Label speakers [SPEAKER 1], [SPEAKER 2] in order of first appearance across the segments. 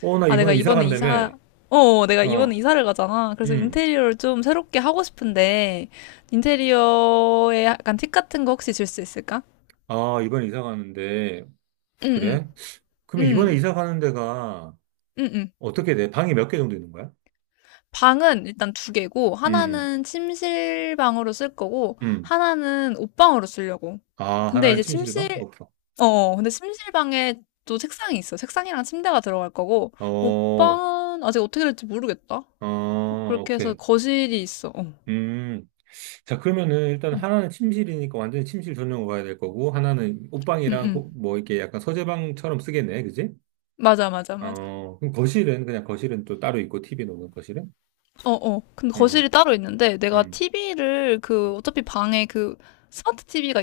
[SPEAKER 1] 어, 나
[SPEAKER 2] 아,
[SPEAKER 1] 이번에 이사 간다며.
[SPEAKER 2] 내가 이번에
[SPEAKER 1] 어,
[SPEAKER 2] 이사를 가잖아. 그래서
[SPEAKER 1] 음.
[SPEAKER 2] 인테리어를 좀 새롭게 하고 싶은데, 인테리어에 약간 팁 같은 거 혹시 줄 수 있을까?
[SPEAKER 1] 아, 이번에 이사 가는데.
[SPEAKER 2] 응, 응,
[SPEAKER 1] 그래? 그럼 이번에
[SPEAKER 2] 응,
[SPEAKER 1] 이사 가는 데가
[SPEAKER 2] 응, 응.
[SPEAKER 1] 어떻게 돼? 방이 몇 개 정도 있는 거야?
[SPEAKER 2] 방은 일단 두 개고,
[SPEAKER 1] 음,
[SPEAKER 2] 하나는 침실방으로 쓸 거고,
[SPEAKER 1] 음.
[SPEAKER 2] 하나는 옷방으로 쓰려고.
[SPEAKER 1] 아,
[SPEAKER 2] 근데
[SPEAKER 1] 하나는
[SPEAKER 2] 이제
[SPEAKER 1] 침실방?
[SPEAKER 2] 침실,
[SPEAKER 1] 없어.
[SPEAKER 2] 어, 어, 근데 침실방에 또 책상이 있어. 책상이랑 침대가 들어갈 거고,
[SPEAKER 1] 어,
[SPEAKER 2] 옷방은 아직 어떻게 될지 모르겠다.
[SPEAKER 1] 어,
[SPEAKER 2] 그렇게 해서
[SPEAKER 1] 오케이.
[SPEAKER 2] 거실이 있어. 어.
[SPEAKER 1] 음. 자, 그러면은 일단
[SPEAKER 2] 응,
[SPEAKER 1] 하나는 침실이니까 완전히 침실 전용으로 가야 될 거고, 하나는
[SPEAKER 2] 응,
[SPEAKER 1] 옷방이랑
[SPEAKER 2] 응.
[SPEAKER 1] 뭐 이렇게 약간 서재방처럼 쓰겠네. 그지?
[SPEAKER 2] 맞아, 맞아, 맞아.
[SPEAKER 1] 어, 그럼 거실은 그냥 거실은 또 따로 있고, TV 놓는 거실은?
[SPEAKER 2] 어, 어. 근데
[SPEAKER 1] 음,
[SPEAKER 2] 거실이 따로 있는데 내가
[SPEAKER 1] 음.
[SPEAKER 2] TV를 그 어차피 방에 그 스마트 TV가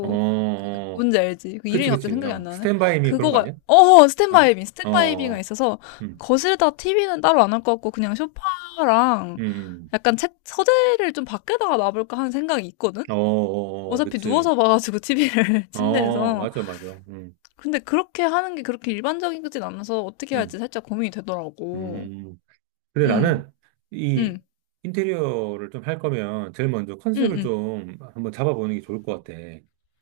[SPEAKER 1] 어,
[SPEAKER 2] 그
[SPEAKER 1] 어.
[SPEAKER 2] 뭔지 알지? 그
[SPEAKER 1] 그치,
[SPEAKER 2] 이름이 갑자기
[SPEAKER 1] 그치.
[SPEAKER 2] 생각이 안
[SPEAKER 1] 어.
[SPEAKER 2] 나네.
[SPEAKER 1] 스탠바이 미 그런 거
[SPEAKER 2] 그거가
[SPEAKER 1] 아니야? 어, 어,
[SPEAKER 2] 스탠바이비가
[SPEAKER 1] 어.
[SPEAKER 2] 있어서
[SPEAKER 1] 음,
[SPEAKER 2] 거실에다 TV는 따로 안 할 것 같고 그냥 소파랑
[SPEAKER 1] 음,
[SPEAKER 2] 약간 책 서재를 좀 밖에다가 놔볼까 하는 생각이 있거든.
[SPEAKER 1] 어, 어, 어, 어.
[SPEAKER 2] 어차피
[SPEAKER 1] 그치.
[SPEAKER 2] 누워서 봐가지고 TV를
[SPEAKER 1] 어,
[SPEAKER 2] 침대에서.
[SPEAKER 1] 맞아, 맞아.
[SPEAKER 2] 근데 그렇게 하는 게 그렇게 일반적이진 않아서 어떻게
[SPEAKER 1] 음,
[SPEAKER 2] 할지 살짝 고민이 되더라고.
[SPEAKER 1] 음. 근데
[SPEAKER 2] 응,
[SPEAKER 1] 나는 이
[SPEAKER 2] 응,
[SPEAKER 1] 인테리어를 좀 할 거면 제일 먼저
[SPEAKER 2] 응,
[SPEAKER 1] 컨셉을
[SPEAKER 2] 응.
[SPEAKER 1] 좀 한번 잡아보는 게 좋을 것 같아.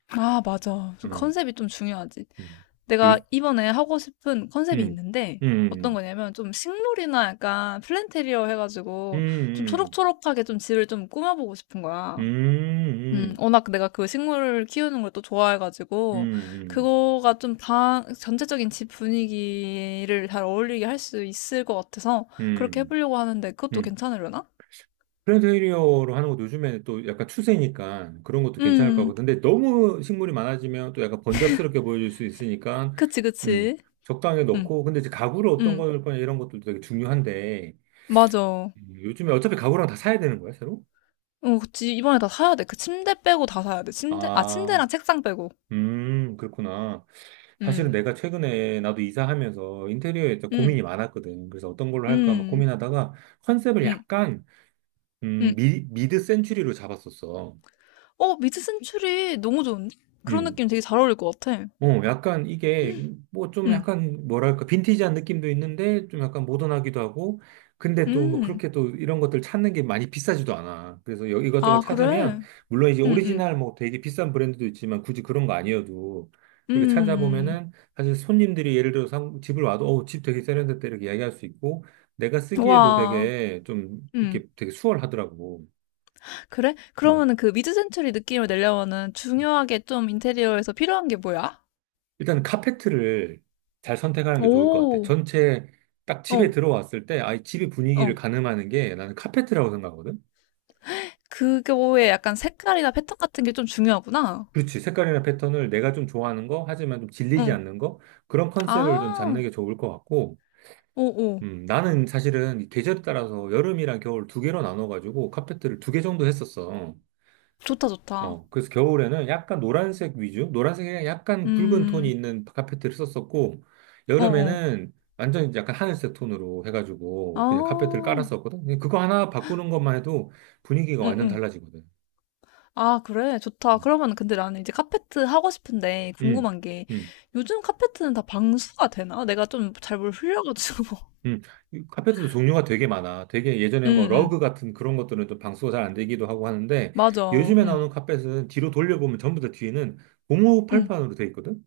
[SPEAKER 2] 아, 맞아. 좀
[SPEAKER 1] 음,
[SPEAKER 2] 컨셉이 좀 중요하지.
[SPEAKER 1] 음, 요,
[SPEAKER 2] 내가 이번에 하고 싶은 컨셉이
[SPEAKER 1] 음,
[SPEAKER 2] 있는데, 어떤
[SPEAKER 1] 음,
[SPEAKER 2] 거냐면, 좀 식물이나 약간 플랜테리어 해가지고, 좀
[SPEAKER 1] 음, 음,
[SPEAKER 2] 초록초록하게 좀 집을 좀 꾸며보고 싶은 거야.
[SPEAKER 1] 음, 음,
[SPEAKER 2] 워낙 내가 그 식물을 키우는 걸 또
[SPEAKER 1] 음,
[SPEAKER 2] 좋아해가지고,
[SPEAKER 1] 음,
[SPEAKER 2] 그거가 좀 전체적인 집 분위기를 잘 어울리게 할 수 있을 것 같아서, 그렇게
[SPEAKER 1] 음,
[SPEAKER 2] 해보려고 하는데,
[SPEAKER 1] 음,
[SPEAKER 2] 그것도
[SPEAKER 1] 음,
[SPEAKER 2] 괜찮으려나?
[SPEAKER 1] 플랜테리어로 하는 것도 요즘에 또 약간 추세니까 그런 것도 괜찮을 것
[SPEAKER 2] 음,
[SPEAKER 1] 같고. 근데 너무 식물이 많아지면 또 약간 번잡스럽게 보여질 수 있으니까,
[SPEAKER 2] 그치,
[SPEAKER 1] 음,
[SPEAKER 2] 그치.
[SPEAKER 1] 적당히
[SPEAKER 2] 음,
[SPEAKER 1] 넣고. 근데 이제 가구를 어떤
[SPEAKER 2] 음,
[SPEAKER 1] 걸 거냐 이런 것도 되게 중요한데,
[SPEAKER 2] 맞아.
[SPEAKER 1] 요즘에 어차피 가구랑 다 사야 되는 거야, 새로?
[SPEAKER 2] 어, 그치. 이번에 다 사야 돼. 그 침대 빼고 다 사야 돼.
[SPEAKER 1] 아,
[SPEAKER 2] 침대랑 책상 빼고.
[SPEAKER 1] 그렇구나. 사실은
[SPEAKER 2] 음,
[SPEAKER 1] 내가 최근에 나도 이사하면서 인테리어에 좀
[SPEAKER 2] 음,
[SPEAKER 1] 고민이 많았거든. 그래서 어떤 걸로 할까 막
[SPEAKER 2] 음,
[SPEAKER 1] 고민하다가 컨셉을
[SPEAKER 2] 음,
[SPEAKER 1] 약간,
[SPEAKER 2] 음.
[SPEAKER 1] 미드 센츄리로 잡았었어.
[SPEAKER 2] 어, 미드 센츄리 너무 좋은데? 그런
[SPEAKER 1] 음,
[SPEAKER 2] 느낌 되게 잘 어울릴 것 같아.
[SPEAKER 1] 어, 약간 이게 뭐 좀
[SPEAKER 2] 음,
[SPEAKER 1] 약간 뭐랄까 빈티지한 느낌도 있는데 좀 약간 모던하기도 하고 근데 또 뭐
[SPEAKER 2] 음.
[SPEAKER 1] 그렇게 또 이런 것들 찾는 게 많이 비싸지도 않아. 그래서 이것저것
[SPEAKER 2] 아,
[SPEAKER 1] 찾으면
[SPEAKER 2] 그래?
[SPEAKER 1] 물론 이제
[SPEAKER 2] 음, 음,
[SPEAKER 1] 오리지널 뭐 되게 비싼 브랜드도 있지만 굳이 그런 거 아니어도 이렇게
[SPEAKER 2] 음.
[SPEAKER 1] 찾아보면은 사실 손님들이 예를 들어서 집을 와도 어, 집 되게 세련됐다 이렇게 이야기할 수 있고 내가 쓰기에도
[SPEAKER 2] 와.
[SPEAKER 1] 되게 좀
[SPEAKER 2] 음.
[SPEAKER 1] 이렇게 되게 수월하더라고.
[SPEAKER 2] 그래?
[SPEAKER 1] 응.
[SPEAKER 2] 그러면은 그 미드 센츄리 느낌을 내려면은 중요하게 좀 인테리어에서 필요한 게 뭐야?
[SPEAKER 1] 일단 카페트를 잘 선택하는 게 좋을 것 같아.
[SPEAKER 2] 오,
[SPEAKER 1] 전체 딱 집에
[SPEAKER 2] 어,
[SPEAKER 1] 들어왔을 때, 아이 집의 분위기를
[SPEAKER 2] 어.
[SPEAKER 1] 가늠하는 게 나는 카페트라고 생각하거든.
[SPEAKER 2] 그거에 약간 색깔이나 패턴 같은 게 좀 중요하구나.
[SPEAKER 1] 그렇지. 색깔이나 패턴을 내가 좀 좋아하는 거, 하지만 좀 질리지
[SPEAKER 2] 응.
[SPEAKER 1] 않는 거, 그런 컨셉을 좀 잡는
[SPEAKER 2] 아,
[SPEAKER 1] 게 좋을 것 같고,
[SPEAKER 2] 오, 오.
[SPEAKER 1] 나는 사실은 이 계절에 따라서 여름이랑 겨울 두 개로 나눠가지고 카페트를 두 개 정도 했었어.
[SPEAKER 2] 좋다, 좋다.
[SPEAKER 1] 어, 그래서 겨울에는 약간 노란색 위주, 노란색에 약간 붉은 톤이
[SPEAKER 2] 음,
[SPEAKER 1] 있는 카페트를 썼었고,
[SPEAKER 2] 어어.
[SPEAKER 1] 여름에는 완전 이제 약간 하늘색 톤으로
[SPEAKER 2] 아,
[SPEAKER 1] 해가지고 그냥 카페트를 깔았었거든. 근데 그거 하나 바꾸는 것만 해도 분위기가 완전
[SPEAKER 2] 응응.
[SPEAKER 1] 달라지거든.
[SPEAKER 2] 아, 그래. 좋다.
[SPEAKER 1] 음,
[SPEAKER 2] 그러면 근데 나는 이제 카페트 하고 싶은데
[SPEAKER 1] 음,
[SPEAKER 2] 궁금한 게
[SPEAKER 1] 음.
[SPEAKER 2] 요즘 카페트는 다 방수가 되나? 내가 좀 잘 뭘 흘려가지고.
[SPEAKER 1] 음. 이 카페트도 종류가 되게 많아. 되게 예전에 뭐
[SPEAKER 2] 응응.
[SPEAKER 1] 러그 같은 그런 것들은 좀 방수가 잘 안 되기도 하고 하는데,
[SPEAKER 2] 맞아.
[SPEAKER 1] 요즘에
[SPEAKER 2] 응.
[SPEAKER 1] 나오는 카펫은 뒤로 돌려보면 전부 다 뒤에는 고무
[SPEAKER 2] 응.
[SPEAKER 1] 팔판으로 돼 있거든.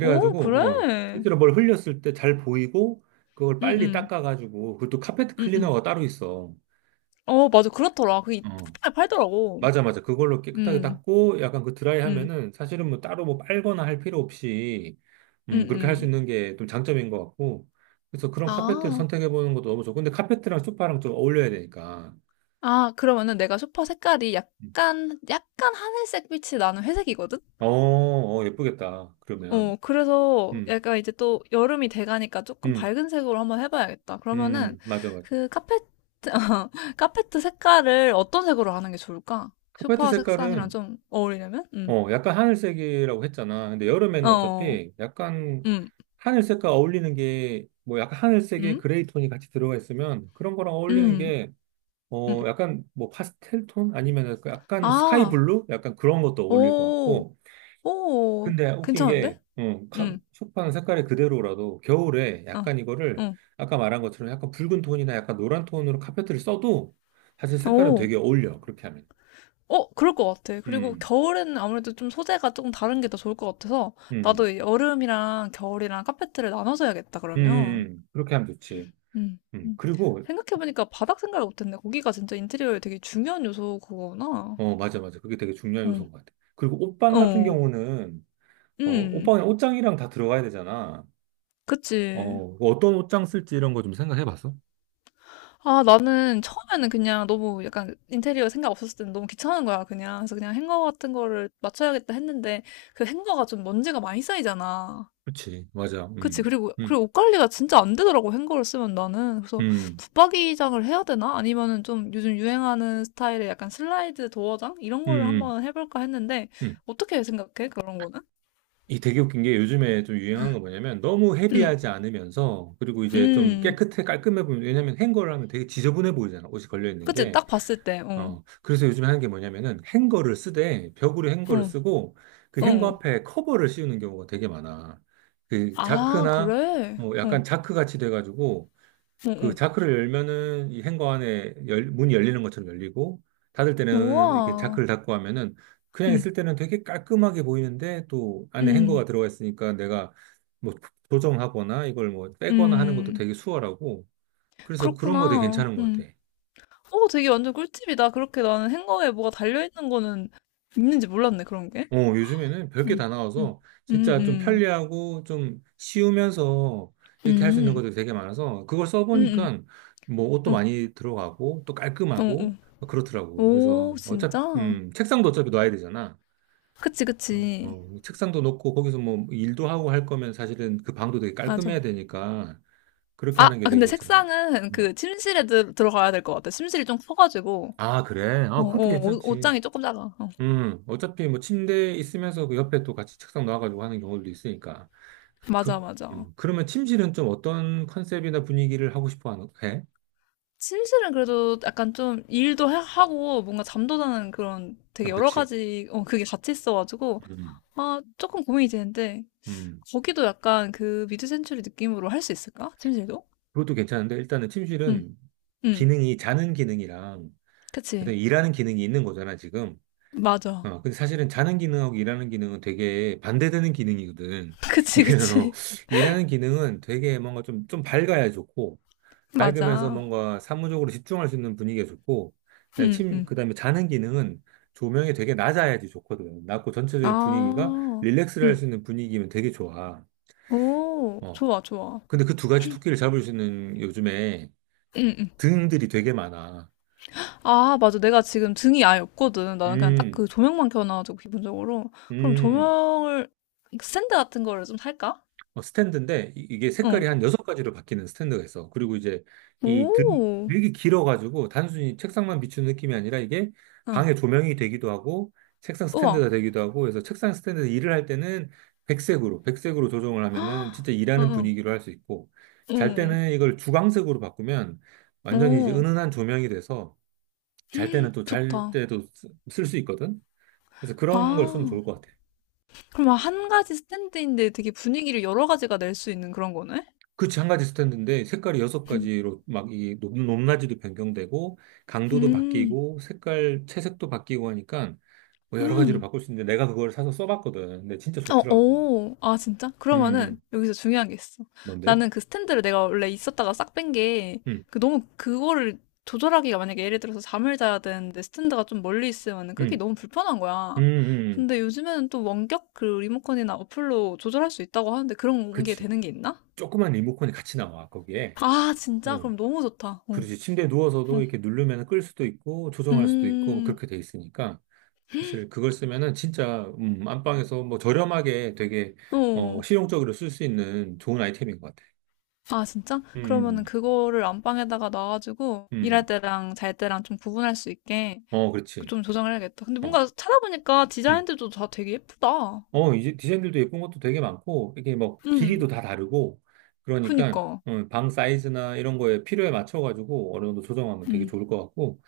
[SPEAKER 2] 오, 그래.
[SPEAKER 1] 어, 실제로 뭘 흘렸을 때 잘 보이고, 그걸 빨리
[SPEAKER 2] 응응.
[SPEAKER 1] 닦아가지고, 그것도 카페트
[SPEAKER 2] 응응.
[SPEAKER 1] 클리너가 따로 있어.
[SPEAKER 2] 어, 맞아. 그렇더라. 그게
[SPEAKER 1] 어,
[SPEAKER 2] 쿠팡에 팔더라고.
[SPEAKER 1] 맞아, 맞아. 그걸로 깨끗하게
[SPEAKER 2] 응.
[SPEAKER 1] 닦고, 약간 그 드라이
[SPEAKER 2] 응.
[SPEAKER 1] 하면은, 사실은 뭐 따로 뭐 빨거나 할 필요 없이, 그렇게 할 수
[SPEAKER 2] 응응.
[SPEAKER 1] 있는 게 좀 장점인 것 같고, 그래서 그런 카페트를
[SPEAKER 2] 아.
[SPEAKER 1] 선택해보는 것도 너무 좋고, 근데 카페트랑 소파랑 좀 어울려야 되니까.
[SPEAKER 2] 아, 그러면은 내가 소파 색깔이
[SPEAKER 1] 음.
[SPEAKER 2] 약간 약간 하늘색 빛이 나는 회색이거든?
[SPEAKER 1] 어, 어, 예쁘겠다. 그러면.
[SPEAKER 2] 어, 그래서
[SPEAKER 1] 음,
[SPEAKER 2] 약간 이제 또 여름이 돼가니까 조금
[SPEAKER 1] 음,
[SPEAKER 2] 밝은 색으로 한번 해봐야겠다. 그러면은
[SPEAKER 1] 맞아, 맞아.
[SPEAKER 2] 그 카페트, 카페트 색깔을 어떤 색으로 하는 게 좋을까?
[SPEAKER 1] 카페트
[SPEAKER 2] 소파 색상이랑
[SPEAKER 1] 색깔은
[SPEAKER 2] 좀 어울리려면? 음.
[SPEAKER 1] 어, 약간 하늘색이라고 했잖아. 근데 여름에는
[SPEAKER 2] 어,
[SPEAKER 1] 어차피 약간
[SPEAKER 2] 음,
[SPEAKER 1] 하늘색과 어울리는 게, 뭐 약간 하늘색에
[SPEAKER 2] 음,
[SPEAKER 1] 그레이 톤이 같이 들어가 있으면 그런 거랑 어울리는
[SPEAKER 2] 음,
[SPEAKER 1] 게,
[SPEAKER 2] 음.
[SPEAKER 1] 어, 약간 뭐 파스텔 톤? 아니면 약간 약간 스카이
[SPEAKER 2] 아,
[SPEAKER 1] 블루? 약간 그런 것도 어울릴 것
[SPEAKER 2] 오,
[SPEAKER 1] 같고.
[SPEAKER 2] 오,
[SPEAKER 1] 근데 웃긴 게,
[SPEAKER 2] 괜찮은데? 음,
[SPEAKER 1] 소파는 색깔이 그대로라도 겨울에
[SPEAKER 2] 어,
[SPEAKER 1] 약간 이거를
[SPEAKER 2] 응,
[SPEAKER 1] 아까 말한 것처럼 약간 붉은 톤이나 약간 노란 톤으로 카페트를 써도 사실 색깔은
[SPEAKER 2] 오.
[SPEAKER 1] 되게 어울려. 그렇게 하면.
[SPEAKER 2] 어, 그럴 것 같아. 그리고
[SPEAKER 1] 음,
[SPEAKER 2] 겨울에는 아무래도 좀 소재가 조금 다른 게 더 좋을 것 같아서
[SPEAKER 1] 음,
[SPEAKER 2] 나도 이 여름이랑 겨울이랑 카페트를 나눠서 해야겠다,
[SPEAKER 1] 음, 음,
[SPEAKER 2] 그러면.
[SPEAKER 1] 그렇게 하면 좋지.
[SPEAKER 2] 음. 음.
[SPEAKER 1] 그리고,
[SPEAKER 2] 생각해 보니까 바닥 생각을 못 했네. 거기가 진짜 인테리어의 되게 중요한 요소구나.
[SPEAKER 1] 어, 맞아, 맞아. 그게 되게 중요한
[SPEAKER 2] 응.
[SPEAKER 1] 요소인 것 같아. 그리고 옷방 같은
[SPEAKER 2] 어.
[SPEAKER 1] 경우는, 어,
[SPEAKER 2] 음.
[SPEAKER 1] 옷방에 옷장이랑 다 들어가야 되잖아.
[SPEAKER 2] 그치.
[SPEAKER 1] 어, 그 어떤 옷장 쓸지 이런 거 좀 생각해 봤어?
[SPEAKER 2] 아, 나는 처음에는 그냥 너무 약간 인테리어 생각 없었을 때는 너무 귀찮은 거야, 그냥. 그래서 그냥 행거 같은 거를 맞춰야겠다 했는데 그 행거가 좀 먼지가 많이 쌓이잖아.
[SPEAKER 1] 그치, 맞아.
[SPEAKER 2] 그치. 그리고,
[SPEAKER 1] 음,
[SPEAKER 2] 그리고 옷 관리가 진짜 안 되더라고, 행거를 쓰면 나는. 그래서,
[SPEAKER 1] 음,
[SPEAKER 2] 붙박이장을 해야 되나? 아니면은 좀 요즘 유행하는 스타일의 약간 슬라이드 도어장? 이런
[SPEAKER 1] 음,
[SPEAKER 2] 거를
[SPEAKER 1] 음.
[SPEAKER 2] 한번 해볼까 했는데,
[SPEAKER 1] 음.
[SPEAKER 2] 어떻게 생각해? 그런 거는?
[SPEAKER 1] 이 되게 웃긴 게 요즘에 좀 유행하는 거 뭐냐면 너무
[SPEAKER 2] 음,
[SPEAKER 1] 헤비하지 않으면서, 그리고 이제 좀
[SPEAKER 2] 음.
[SPEAKER 1] 깨끗해, 깔끔해 보면, 왜냐면 행거를 하면 되게 지저분해 보이잖아. 옷이 걸려 있는
[SPEAKER 2] 그치.
[SPEAKER 1] 게.
[SPEAKER 2] 딱 봤을 때, 어,
[SPEAKER 1] 어, 그래서 요즘에 하는 게 뭐냐면은 행거를 쓰되 벽으로 행거를
[SPEAKER 2] 어,
[SPEAKER 1] 쓰고 그 행거
[SPEAKER 2] 어.
[SPEAKER 1] 앞에 커버를 씌우는 경우가 되게 많아. 그
[SPEAKER 2] 아,
[SPEAKER 1] 자크나
[SPEAKER 2] 그래?
[SPEAKER 1] 뭐
[SPEAKER 2] 어,
[SPEAKER 1] 약간
[SPEAKER 2] 어,
[SPEAKER 1] 자크 같이 돼가지고 그
[SPEAKER 2] 어.
[SPEAKER 1] 자크를 열면은 이 행거 안에 문이 열리는 것처럼 열리고 닫을 때는 이렇게
[SPEAKER 2] 우와.
[SPEAKER 1] 자크를 닫고 하면은 그냥
[SPEAKER 2] 음,
[SPEAKER 1] 있을 때는 되게 깔끔하게 보이는데 또 안에 행거가
[SPEAKER 2] 음,
[SPEAKER 1] 들어가 있으니까 내가 뭐 조정하거나 이걸 뭐 빼거나 하는 것도
[SPEAKER 2] 음.
[SPEAKER 1] 되게 수월하고 그래서 그런 거 되게
[SPEAKER 2] 그렇구나.
[SPEAKER 1] 괜찮은 것
[SPEAKER 2] 음.
[SPEAKER 1] 같아.
[SPEAKER 2] 어, 되게 완전 꿀팁이다. 그렇게 나는 행거에 뭐가 달려있는 거는 있는지 몰랐네, 그런 게.
[SPEAKER 1] 어, 요즘에는 별게
[SPEAKER 2] 음.
[SPEAKER 1] 다
[SPEAKER 2] 음.
[SPEAKER 1] 나와서 진짜 좀
[SPEAKER 2] 음음.
[SPEAKER 1] 편리하고 좀 쉬우면서 이렇게 할 수 있는
[SPEAKER 2] 음.
[SPEAKER 1] 것들이 되게 많아서 그걸
[SPEAKER 2] 음음.
[SPEAKER 1] 써보니까 뭐 옷도
[SPEAKER 2] 어.
[SPEAKER 1] 많이 들어가고 또 깔끔하고
[SPEAKER 2] 어어.
[SPEAKER 1] 뭐 그렇더라고.
[SPEAKER 2] 오
[SPEAKER 1] 그래서 어차피,
[SPEAKER 2] 진짜?
[SPEAKER 1] 책상도 어차피 놔야 되잖아.
[SPEAKER 2] 그치,
[SPEAKER 1] 어,
[SPEAKER 2] 그치.
[SPEAKER 1] 어, 책상도 놓고 거기서 뭐 일도 하고 할 거면 사실은 그 방도 되게 깔끔해야
[SPEAKER 2] 맞아.
[SPEAKER 1] 되니까 그렇게 하는 게 되게
[SPEAKER 2] 근데
[SPEAKER 1] 괜찮은 것 같아.
[SPEAKER 2] 색상은
[SPEAKER 1] 음.
[SPEAKER 2] 그 침실에 들 들어가야 될 것 같아. 침실이 좀 커 가지고.
[SPEAKER 1] 아, 그래? 아, 그것도
[SPEAKER 2] 어어. 옷
[SPEAKER 1] 괜찮지.
[SPEAKER 2] 옷장이 조금 작아. 어.
[SPEAKER 1] 어차피 뭐 침대 있으면서 그 옆에 또 같이 책상 놔가지고 하는 경우도 있으니까.
[SPEAKER 2] 맞아,
[SPEAKER 1] 그,
[SPEAKER 2] 맞아.
[SPEAKER 1] 그러면 팀실은 좀 어떤 컨셉이나 분위기를 해?
[SPEAKER 2] 침실은 그래도 약간 좀 일도 하고 뭔가 잠도 자는 그런
[SPEAKER 1] 어,
[SPEAKER 2] 되게 여러
[SPEAKER 1] 그치.
[SPEAKER 2] 가지 그게 같이 있어 가지고
[SPEAKER 1] 음,
[SPEAKER 2] 아 조금 고민이 되는데
[SPEAKER 1] 음.
[SPEAKER 2] 거기도 약간 그 미드 센추리 느낌으로 할 수 있을까? 침실도?
[SPEAKER 1] 그것도 괜찮은데, 일단은
[SPEAKER 2] 응
[SPEAKER 1] 팀실은
[SPEAKER 2] 응
[SPEAKER 1] 기능이, 자는 기능이랑, 일단
[SPEAKER 2] 그치.
[SPEAKER 1] 일하는 기능이 있는 거잖아, 지금.
[SPEAKER 2] 맞아.
[SPEAKER 1] 어, 근데 사실은 자는 기능하고 일하는 기능은 되게 반대되는 기능이거든.
[SPEAKER 2] 그치,
[SPEAKER 1] 이래요.
[SPEAKER 2] 그치.
[SPEAKER 1] 일하는 기능은 되게 뭔가 좀, 좀 밝아야 좋고, 밝으면서
[SPEAKER 2] 맞아.
[SPEAKER 1] 뭔가 사무적으로 집중할 수 있는 분위기가 좋고, 네,
[SPEAKER 2] 응, 응.
[SPEAKER 1] 그다음에 자는 기능은 조명이 되게 낮아야지 좋거든. 낮고 전체적인 분위기가
[SPEAKER 2] 아,
[SPEAKER 1] 릴렉스를 할
[SPEAKER 2] 응.
[SPEAKER 1] 수 있는 분위기면 되게 좋아.
[SPEAKER 2] 오,
[SPEAKER 1] 어.
[SPEAKER 2] 좋아, 좋아.
[SPEAKER 1] 근데 그 두 가지 토끼를 잡을 수 있는 요즘에
[SPEAKER 2] 응, 응.
[SPEAKER 1] 등들이 되게 많아.
[SPEAKER 2] 아, 맞아. 내가 지금 등이 아예 없거든. 나는 그냥 딱
[SPEAKER 1] 음,
[SPEAKER 2] 그 조명만 켜놔가지고, 기본적으로. 그럼
[SPEAKER 1] 음.
[SPEAKER 2] 조명을, 스탠드 같은 거를 좀 살까?
[SPEAKER 1] 어, 스탠드인데 이게 색깔이
[SPEAKER 2] 응.
[SPEAKER 1] 한 여섯 가지로 바뀌는 스탠드가 있어. 그리고 이제 이 등,
[SPEAKER 2] 오,
[SPEAKER 1] 되게 길어가지고 단순히 책상만 비추는 느낌이 아니라 이게
[SPEAKER 2] 응.
[SPEAKER 1] 방의 조명이 되기도 하고 책상
[SPEAKER 2] 우와.
[SPEAKER 1] 스탠드가 되기도 하고 그래서 책상 스탠드에서 일을 할 때는 백색으로 조정을 하면은 진짜
[SPEAKER 2] 응,
[SPEAKER 1] 일하는
[SPEAKER 2] 응.
[SPEAKER 1] 분위기로 할 수 있고 잘
[SPEAKER 2] 응,
[SPEAKER 1] 때는 이걸 주광색으로 바꾸면
[SPEAKER 2] 응.
[SPEAKER 1] 완전히 이제
[SPEAKER 2] 오,
[SPEAKER 1] 은은한 조명이 돼서 잘 때는 또 잘
[SPEAKER 2] 좋다.
[SPEAKER 1] 때도 쓸 수 있거든. 그래서 그런 걸 쓰면
[SPEAKER 2] 아,
[SPEAKER 1] 좋을 것 같아.
[SPEAKER 2] 그럼 한 가지 스탠드인데 되게 분위기를 여러 가지가 낼 수 있는 그런 거네?
[SPEAKER 1] 그치, 한 가지 스탠드인데 색깔이 여섯
[SPEAKER 2] 응.
[SPEAKER 1] 가지로 막 이 높낮이도 변경되고 강도도
[SPEAKER 2] 음,
[SPEAKER 1] 바뀌고 색깔 채색도 바뀌고 하니까 뭐 여러 가지로
[SPEAKER 2] 음.
[SPEAKER 1] 바꿀 수 있는데 내가 그걸 사서 써봤거든. 근데 진짜
[SPEAKER 2] 어,
[SPEAKER 1] 좋더라고.
[SPEAKER 2] 오. 아, 진짜?
[SPEAKER 1] 음,
[SPEAKER 2] 그러면은
[SPEAKER 1] 음.
[SPEAKER 2] 여기서 중요한 게 있어.
[SPEAKER 1] 뭔데?
[SPEAKER 2] 나는 그 스탠드를 내가 원래 있었다가 싹 뺀 게,
[SPEAKER 1] 음,
[SPEAKER 2] 그 너무 그거를 조절하기가 만약에 예를 들어서 잠을 자야 되는데 스탠드가 좀 멀리 있으면은 기
[SPEAKER 1] 음,
[SPEAKER 2] 너무 불편한
[SPEAKER 1] 음,
[SPEAKER 2] 거야.
[SPEAKER 1] 음. 음.
[SPEAKER 2] 근데 요즘에는 또 원격 그 리모컨이나 어플로 조절할 수 있다고 하는데 그런 게
[SPEAKER 1] 그치.
[SPEAKER 2] 되는 게 있나?
[SPEAKER 1] 조그만 리모컨이 같이 나와 거기에.
[SPEAKER 2] 아, 진짜?
[SPEAKER 1] 음.
[SPEAKER 2] 그럼 너무 좋다. 어,
[SPEAKER 1] 그렇지. 침대에 누워서도
[SPEAKER 2] 어.
[SPEAKER 1] 이렇게 누르면 끌 수도 있고 조정할 수도 있고
[SPEAKER 2] 음,
[SPEAKER 1] 그렇게 돼 있으니까 사실 그걸 쓰면은 진짜 안방에서 뭐 저렴하게 되게 어,
[SPEAKER 2] 어.
[SPEAKER 1] 실용적으로 쓸 수 있는 좋은 아이템인 것 같아.
[SPEAKER 2] 아, 진짜? 그러면은
[SPEAKER 1] 음,
[SPEAKER 2] 그거를 안방에다가 놔가지고 일할
[SPEAKER 1] 음.
[SPEAKER 2] 때랑 잘 때랑 좀 구분할 수 있게
[SPEAKER 1] 어,
[SPEAKER 2] 이거
[SPEAKER 1] 그렇지.
[SPEAKER 2] 좀 조정해야겠다. 근데 뭔가
[SPEAKER 1] 어,
[SPEAKER 2] 찾아보니까
[SPEAKER 1] 음.
[SPEAKER 2] 디자인들도 다 되게 예쁘다.
[SPEAKER 1] 어, 이제 디자인들도 예쁜 것도 되게 많고, 이게 뭐 길이도
[SPEAKER 2] 음,
[SPEAKER 1] 다 다르고, 그러니까
[SPEAKER 2] 그니까.
[SPEAKER 1] 어, 방 사이즈나 이런 거에 필요에 맞춰가지고 어느 정도 조정하면 되게
[SPEAKER 2] 음,
[SPEAKER 1] 좋을 것 같고,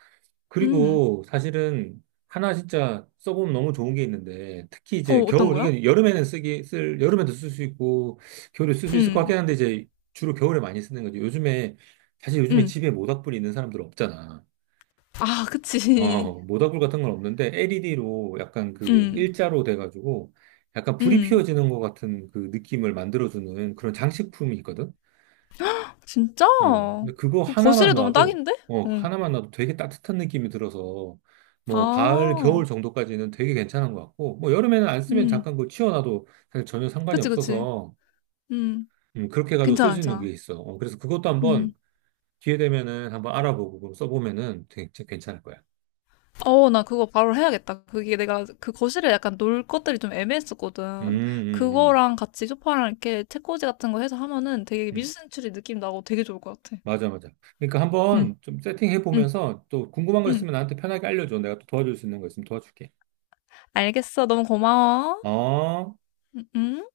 [SPEAKER 2] 음.
[SPEAKER 1] 그리고 사실은 하나 진짜 써보면 너무 좋은 게 있는데, 특히
[SPEAKER 2] 어,
[SPEAKER 1] 이제
[SPEAKER 2] 어떤
[SPEAKER 1] 겨울,
[SPEAKER 2] 거야?
[SPEAKER 1] 이게 여름에는 여름에도 쓸 수 있고, 겨울에 쓸 수 있을 것
[SPEAKER 2] 음,
[SPEAKER 1] 같긴 한데, 이제 주로 겨울에 많이 쓰는 거지. 요즘에, 사실 요즘에
[SPEAKER 2] 음.
[SPEAKER 1] 집에 모닥불이 있는 사람들 없잖아.
[SPEAKER 2] 아, 그치.
[SPEAKER 1] 어, 모닥불 같은 건 없는데 LED로 약간 그
[SPEAKER 2] 음,
[SPEAKER 1] 일자로 돼가지고 약간 불이
[SPEAKER 2] 음.
[SPEAKER 1] 피어지는 것 같은 그 느낌을 만들어주는 그런 장식품이 있거든.
[SPEAKER 2] 진짜?
[SPEAKER 1] 어, 근데 그거
[SPEAKER 2] 그 거실에
[SPEAKER 1] 하나만
[SPEAKER 2] 놓으면
[SPEAKER 1] 놔도
[SPEAKER 2] 딱인데?
[SPEAKER 1] 어, 그
[SPEAKER 2] 응.
[SPEAKER 1] 하나만 놔도 되게 따뜻한 느낌이 들어서 뭐 가을,
[SPEAKER 2] 아,
[SPEAKER 1] 겨울 정도까지는 되게 괜찮은 것 같고 뭐 여름에는 안 쓰면
[SPEAKER 2] 음.
[SPEAKER 1] 잠깐 그거 치워놔도 사실 전혀 상관이
[SPEAKER 2] 그치, 그치.
[SPEAKER 1] 없어서
[SPEAKER 2] 음.
[SPEAKER 1] 그렇게 해가지고 쓸
[SPEAKER 2] 괜찮아,
[SPEAKER 1] 수 있는 게
[SPEAKER 2] 괜찮아.
[SPEAKER 1] 있어. 어, 그래서 그것도 한번
[SPEAKER 2] 음.
[SPEAKER 1] 기회 되면은 한번 알아보고 그거 써보면은 되게 괜찮을 거야.
[SPEAKER 2] 어, 나 그거 바로 해야겠다. 그게 내가 그 거실에 약간 놀 것들이 좀
[SPEAKER 1] 음,
[SPEAKER 2] 애매했었거든.
[SPEAKER 1] 음, 음.
[SPEAKER 2] 그거랑 같이 소파랑 이렇게 책꽂이 같은 거 해서 하면은 되게
[SPEAKER 1] 음.
[SPEAKER 2] 미술센츄리 느낌 나고 되게 좋을 것 같아.
[SPEAKER 1] 맞아, 맞아. 그러니까
[SPEAKER 2] 응,
[SPEAKER 1] 한번 좀 세팅해
[SPEAKER 2] 응,
[SPEAKER 1] 보면서 또 궁금한 거
[SPEAKER 2] 응.
[SPEAKER 1] 있으면 나한테 편하게 알려줘. 내가 또 도와줄 수 있는 거 있으면 도와줄게.
[SPEAKER 2] 알겠어. 너무 고마워.
[SPEAKER 1] 어?
[SPEAKER 2] 응, 응.